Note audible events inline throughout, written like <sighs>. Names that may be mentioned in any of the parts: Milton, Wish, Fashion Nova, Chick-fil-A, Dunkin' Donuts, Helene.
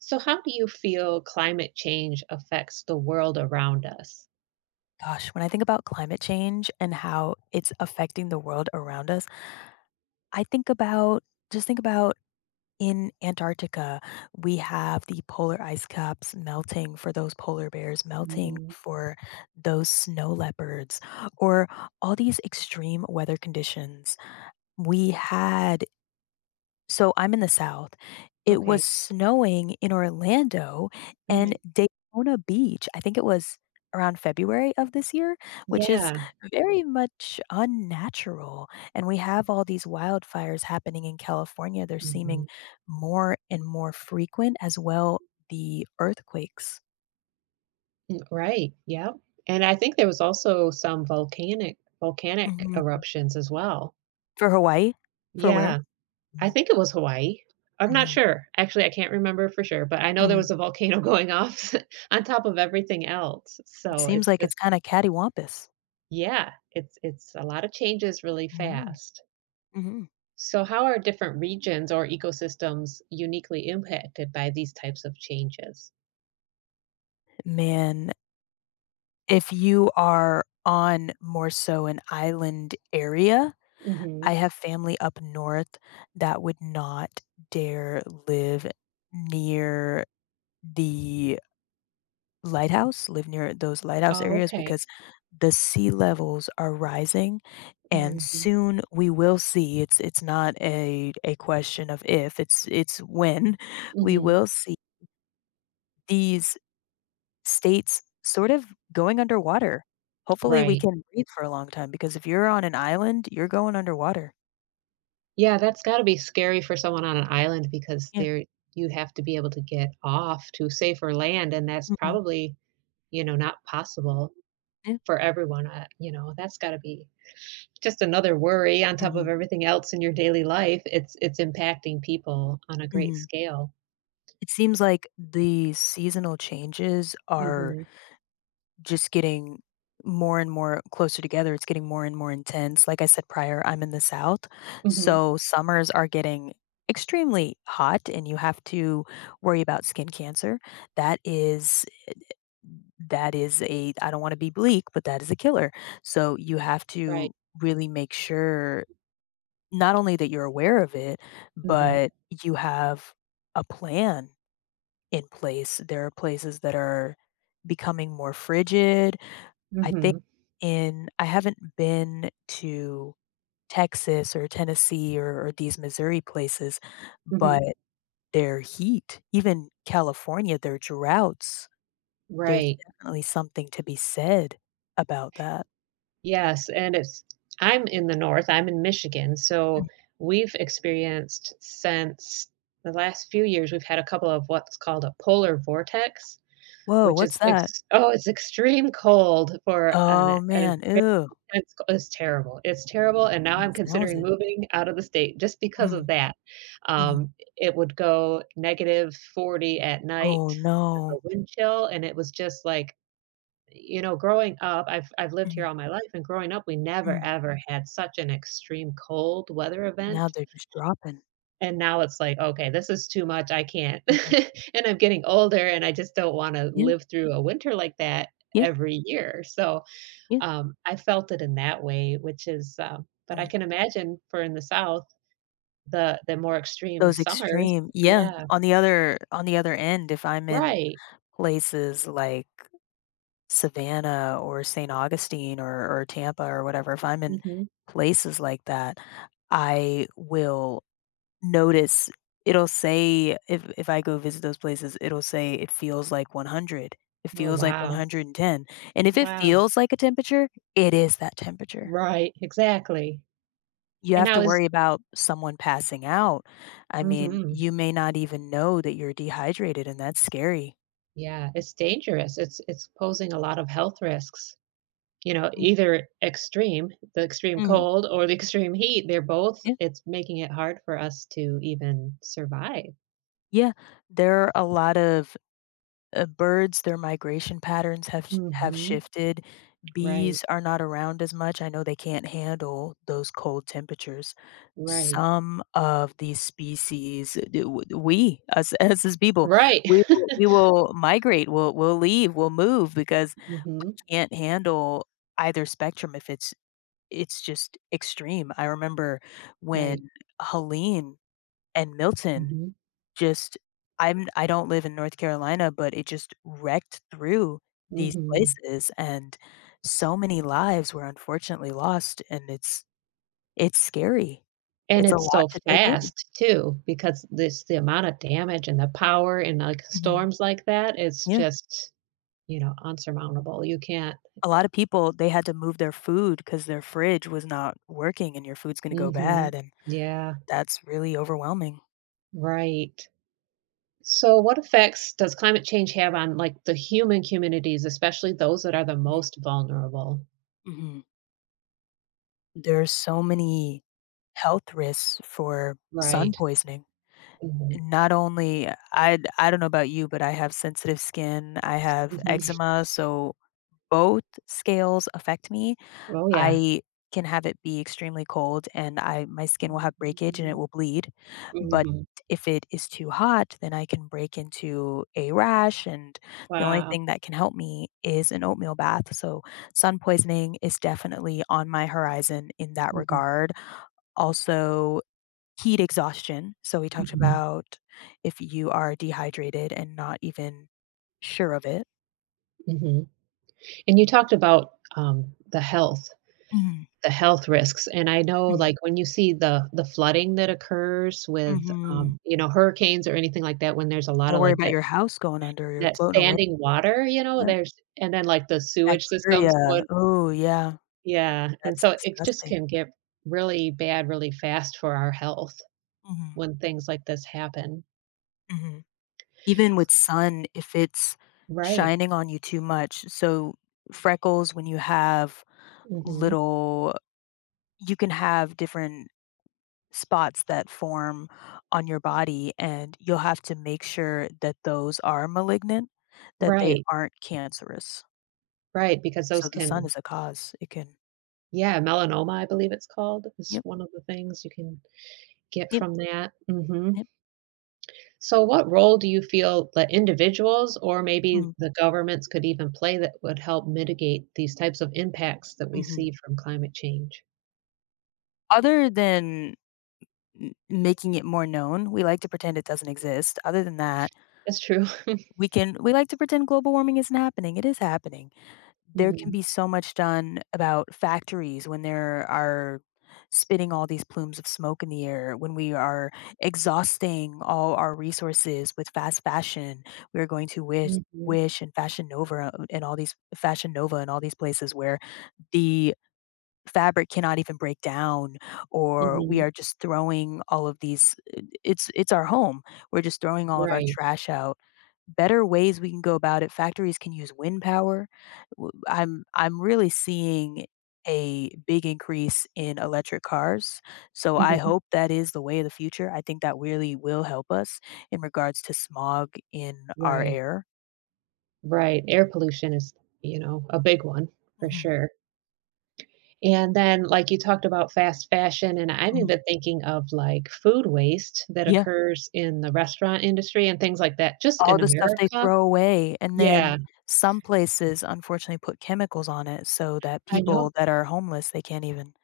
So, how do you feel climate change affects the world around us? Gosh, when I think about climate change and how it's affecting the world around us, I think about in Antarctica, we have the polar ice caps melting for those polar bears, melting Mhm. for those snow leopards, or all these extreme weather conditions. We had so I'm in the South. It Okay. was snowing in Orlando Oh and my. Daytona Beach. I think it was around February of this year, which is Yeah. very much unnatural. And we have all these wildfires happening in California. They're seeming Mhm. more and more frequent, as well the earthquakes. Right. Yep. And I think there was also some volcanic Mhm. eruptions as well. For Hawaii? For where? Yeah. I Mhm, think it was Hawaii. I'm not mhm, sure. Actually, I can't remember for sure, but I know there mhm. was a volcano going off <laughs> on top of everything else. It So seems like it's kinda cattywampus. It's a lot of changes really Mhm, fast. mhm. So, how are different regions or ecosystems uniquely impacted by these types of changes? Man, if you are on more so an island area, I Hmm. have family up north that would not dare live near the lighthouse, live near those lighthouse Oh, areas okay. because the sea levels are rising, and Hmm. soon we will see it's it's not a question of if, it's when <laughs> we Hmm. will see these states sort of going underwater. Hopefully, we Right. can breathe for a long time because if you're on an island, you're going underwater. Yeah, that's got to be scary for someone on an island because Yeah. there you have to be able to get off to safer land, and that's Mhm. probably, you know, not possible Yeah. for everyone. You know, that's got to be just another worry on top of Mhm. everything else in your daily life. It's impacting people on a great Mhm. scale. It seems like the seasonal changes are Hmm. just getting more and more closer together. It's getting more and more intense. Like I said prior, I'm in the South. Hmm. So summers are getting extremely hot, and you have to worry about skin cancer. That is that is a I don't want to be bleak, but that is a killer. So you have to Right. really make sure not only that you're aware of it, Mm-hmm. but you have a plan in place. There are places that are becoming more frigid. I think Mhm, in I haven't been to Texas or Tennessee or these Missouri places, mhm, but their heat, even California, their droughts, there's right. definitely something to be said about that. Yes, and it's I'm in the North. I'm in Michigan, Mm. so we've experienced since the last few years, we've had a couple of what's called a polar vortex, "Woah, which is what's that? ex oh, it's extreme cold for an Oh, an man, ew, it's terrible, it's terrible, and now mm, I'm smells considering it." moving out of the state just because Mhm, of that. mhm. Um, it would go -40 at Oh, night with the no. wind chill, and it was just like, you know, growing up, I've lived here Mhm, all my life, and growing up, we never mhm. ever had such an extreme cold weather Now event, they're just dropping. and now it's like, "Okay, this is too much, I can't." Mhm. <laughs> And I'm getting older, and I just don't wanna Yeah, live through a winter like that yeah, every year, so, yeah. I felt it in that way, which but I Mm. can imagine for in the South, the more extreme Those summers. extreme, yeah, Yeah, on the other end, if I'm in right, places like Savannah or St. Augustine or Tampa or whatever, if I'm in mhm. places like that, I will notice it'll say if I go visit those places, it'll say it feels like 100, it Oh, feels like wow. 110, and if it Wow. feels like a temperature, it is that temperature. Right, exactly. You And have I to was worry about someone passing out. I mean, Mhm. you may not even know that you're dehydrated, and that's scary. Yeah, it's dangerous. It's posing a lot of health risks. You know, Mm, either extreme, the extreme mhm, cold or the <laughs> extreme heat, they're both yeah, it's making it hard for us to even survive. yeah. There are a lot of birds, their migration patterns have Mhm. shifted. Right. Bees are not around as much. I know they can't handle those cold temperatures. Right. Some of these species, we us <laughs> us as people, Right. we will migrate. We'll leave. We'll move because <laughs> we Mhm. can't handle either spectrum if it's it's just extreme. I remember Right. when Helene and Milton Mhm. just I don't live in North Carolina, but it just wrecked through these Mhm. places, and so many lives were unfortunately lost, and it's scary. And It's a it's lot so to take in. fast too because this the amount of damage and the power and like Mhm. storms like that, it's Yeah. just, you know, unsurmountable. You can't A lot of people, they had to move their food because their fridge was not working and your food's gonna go bad, Mhm. and Yeah, that's really overwhelming. right. So, what effects does climate change have on like the human communities, especially those that are the Mm, most vulnerable? mhm. There's so many health risks for sun Right. poisoning. Hmm. Not only I don't know about you, but I have sensitive skin, I have Hmm. eczema, so both scales affect me. Oh yeah. I can have it be extremely cold and I my skin will have breakage and it will bleed, but Hmm. if it is too hot, then I can break into a rash, and the only Wow. thing that can help me is an oatmeal bath, so sun poisoning is definitely on my horizon in that Hmm. regard. Also heat exhaustion, so we talked Hmm. about if you are dehydrated and not even sure of it. Hmm. And you talked about Mhm, the health risks, and I know mhm, like when you see the flooding that occurs with mhm. You know, hurricanes or anything like that, when there's a lot of Worry like about your house going under, you're that floating away, standing water, you know, yeah, there's and then like the sewage systems bacteria, would oh yeah, Yeah, and that's so it just disgusting. can get really bad really fast for our health Mhm, when things like this happen. mhm. Even with sun, if it's Right. shining on you too much, so freckles when you have Mhm. little you can have different spots that form on your body, and you'll have to make sure that those are malignant, that they Right, aren't cancerous. right, because So those the sun can is a cause. It can yeah, melanoma, I believe it's called, is yep, one of the things you can get yep, from that. Mhm. yep. So what role do you feel that individuals or maybe Mm, the governments could even play that would help mitigate these types of impacts that we mhm. see from climate change? Other than m making it more known, we like to pretend it doesn't exist. Other than that, That's true. <laughs> we can we like to pretend global warming isn't happening. It is happening. There can Mhm. be so much done about factories when there are spitting all these plumes of smoke in the air, when we are exhausting all our resources with fast fashion. We're going to Wish Mhm. Wish and Fashion Nova and all these Fashion Nova and all these places where the fabric cannot even break down or we Mhm. are just throwing all of these it's our home. We're just throwing all of our Right. trash out. Better ways we can go about it. Factories can use wind power. I'm really seeing a big increase in electric cars. So I Mhm. hope that is the way of the future. I think that really will help us in regards to smog in our Right. air. Right, air pollution is, you know, a big one for Mhm, sure. And then, like, you talked about fast fashion, and I'm mhm. even thinking of, like, food waste that Yeah. occurs in the restaurant industry and things like that, just All in the stuff they America. throw away, and then Yeah, some places unfortunately put chemicals on it so that I know. people that are homeless, they can't even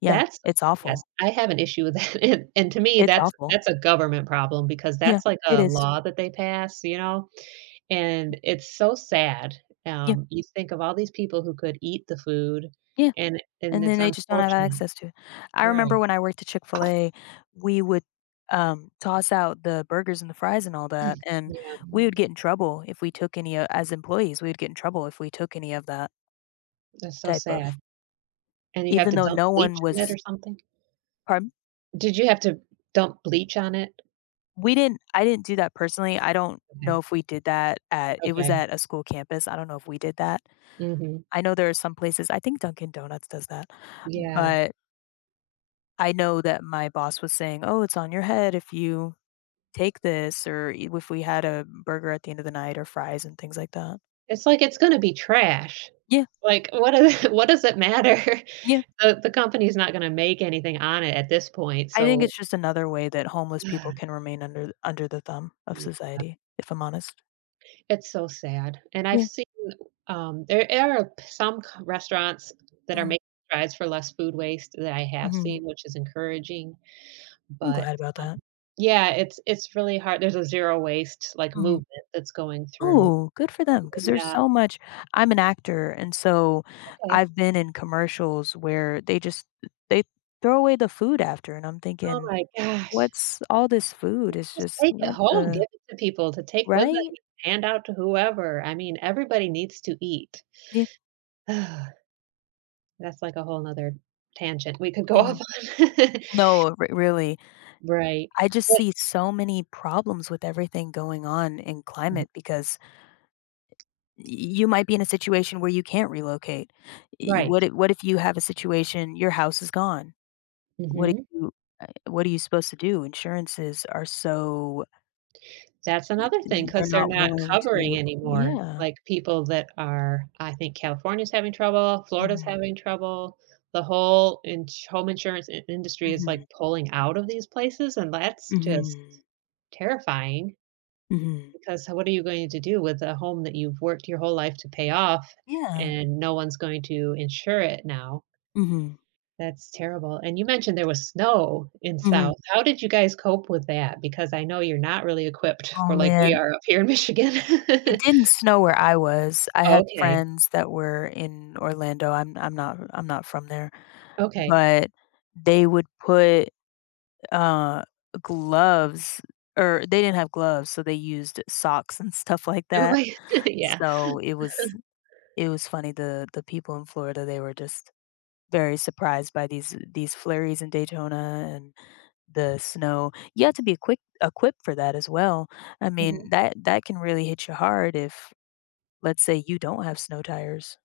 yeah, That's it's Yes, awful. I have an issue with that, <laughs> and to me, It's that's awful. A government problem because Yeah, that's like it a is. law that they pass, you know, and it's so sad. Yeah, You think of all these people who could eat the food, yeah, and and then it's they just don't have unfortunate. access to it. I Right. remember when I worked at Chick-fil-A, we would, toss out the burgers and the fries and all that, and Yeah, we would get in trouble if we took any o as employees, we would get in trouble if we took any of that that's so type of sad. And you have even to though dump no bleach one on it was or something? part. Did you have to dump bleach on it? We didn't I didn't do that personally, I don't know Okay. if we did that at it was Okay. at a school campus, I don't know if we did that. Mhm. I know there are some places I think Dunkin' Donuts does that, Yeah. but I know that my boss was saying, "Oh, it's on your head if you take this," or I if we had a burger at the end of the night or fries and things like that. It's like it's gonna be trash. Yeah, Like, what is <laughs> what does it matter? <laughs> yeah, The company's not gonna make anything on it at this point, I think so it's just another way that homeless <sighs> people can remain under th under the thumb of yeah. society, if I'm honest. It's so sad. And I've Yeah. seen, there are some c restaurants that are Mhm, making strides for less food waste that I have mhm. seen, which is encouraging, I'm but glad about that. yeah, it's really hard. There's a zero waste, like, Mhm. movement that's going through. Oh, good for them! Because there's Yeah. so much I'm an actor, and so Okay. I've been in commercials where they just they throw away the food after, and I'm Oh thinking, my gosh. "What's all this food?" It's Just just take it what home, give the it to people to take with right? them, hand out to whoever. I mean, everybody needs to eat. Yeah. <sighs> That's like a whole 'nother tangent we could go Mm. off on. No, re really. <laughs> Right. I just But see so many problems with everything going on in Mm-hmm, climate because y you might be in a situation where you can't relocate. Y right. what if What if you have a situation your house is gone? What do Mhm. you what are you supposed to do? Insurances are so That's another thing because they're 'cause they're not not willing to covering anymore, yeah. like, people that are I think California's having trouble, Florida's Mhm, having trouble, the whole ins home insurance in industry is, like, mhm, pulling out of these places, and that's just mhm, terrifying mhm. because what are you going to do with a home that you've worked your whole life to pay off Yeah. and no one's going to insure it now? Mhm, That's terrible, and you mentioned there was snow in mhm. South. How did you guys cope with that? Because I know you're not really equipped Oh, for like we man. are up here in Michigan. It <laughs> didn't snow where I was. I had Okay, friends that were in Orlando. I'm not from there, okay. but they would put, uh, gloves or they didn't have gloves, so they used socks and stuff like Oh that. my <laughs> yeah. So, it was it was funny, the people in Florida, they were just very surprised by these flurries in Daytona and the snow. You have to be quick equipped for that as well. I mean, Mhm. that that can really hit you hard if, let's say, you don't have snow tires.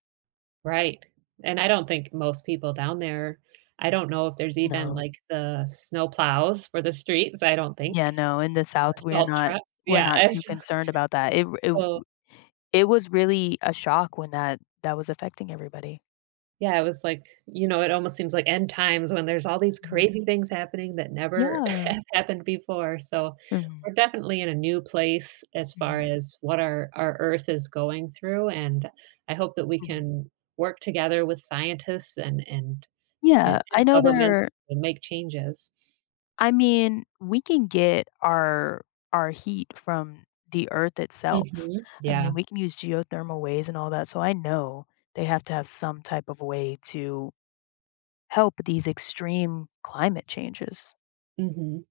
Right, and I don't think most people down there I don't know if there's even No. like the snow plows for the streets, I don't think. Yeah, no, in the South, we're Assault not trucks, we're yeah, not too concerned about that. It <laughs> so it was really a shock when that was affecting everybody. yeah, it was like, you know, it almost seems like end times when there's all these Mhm. crazy things happening that never <laughs> Yeah. have happened before. So Mhm, we're definitely in a new place as far mhm, as what our Earth is going through. And I hope that we mhm. can work together with scientists and Yeah, I know governments there to make changes. I mean, we can get our heat from the earth itself. Hmm. I Yeah. mean, we can use geothermal ways and all that, so I know they have to have some type of way to help these extreme climate changes. Hmm.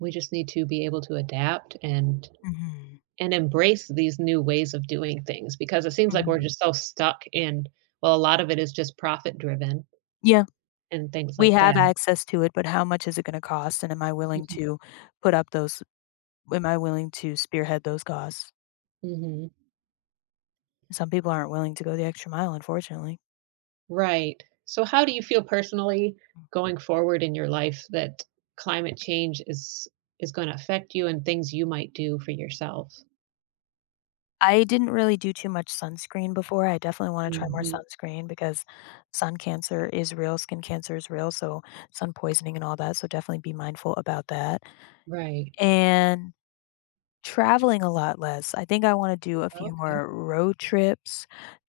We just need to be able to adapt and Mhm, embrace these new ways of doing things because it seems like we're mhm. just so stuck in well, a lot of it is just profit driven Yeah, and things we like have that. access to it, but how much is it gonna cost, and am I willing Mhm, to put up those am I willing to spearhead those costs? mhm. Some people aren't willing to go the extra mile, unfortunately. Right. So how do you feel personally going forward in your life that climate change is going to affect you and things you might do for yourself? I didn't really do too much sunscreen before, I definitely wanna try more Mhm. sunscreen because sun cancer is real, skin cancer is real, so sun poisoning and all that, so definitely be mindful about that. Right. And traveling a lot less, I think I wanna do a few Okay. more road trips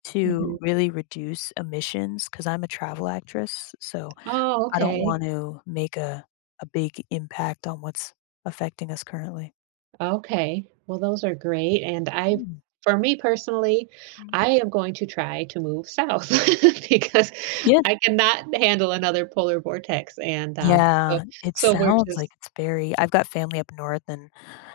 to Mhm. really reduce emissions because 'cause I'm a travel actress, so Oh, I don't okay. want to make a big impact on what's affecting us currently. Okay. Well, those are great, and I Mm. for me personally, Mm. I am going to try to move south <laughs> because Yeah. I cannot handle another polar vortex, and, so Yeah, it so we're sounds like just it's very I've got family up north, and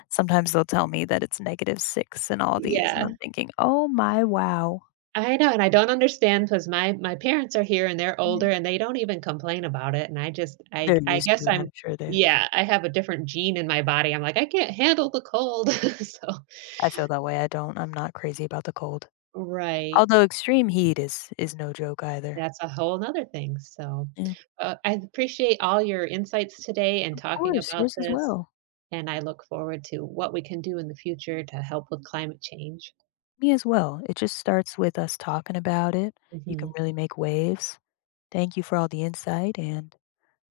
sometimes they'll tell me that it's -6 and all these, and yeah. I'm thinking, "Oh my wow." I know, and I don't understand because my parents are here, and they're Mhm. older, and they don't even complain about it, and I just They're I used guess to it, I'm I'm sure they yeah, I have a different gene in my body. I'm like, "I can't handle the cold." <laughs> So I feel that way, I'm not crazy about the cold. right. Although extreme heat is no joke either. That's a whole nother thing, so, Yeah. I appreciate all your insights today and Of talking course, about yours as this, well. and I look forward to what we can do in the future to help with climate change. Me as well. It just starts with us talking about it. You can Mhm. really make waves. Thank you for all the insight, and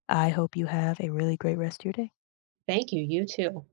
I hope you have a really great rest of your day. Thank you, you too.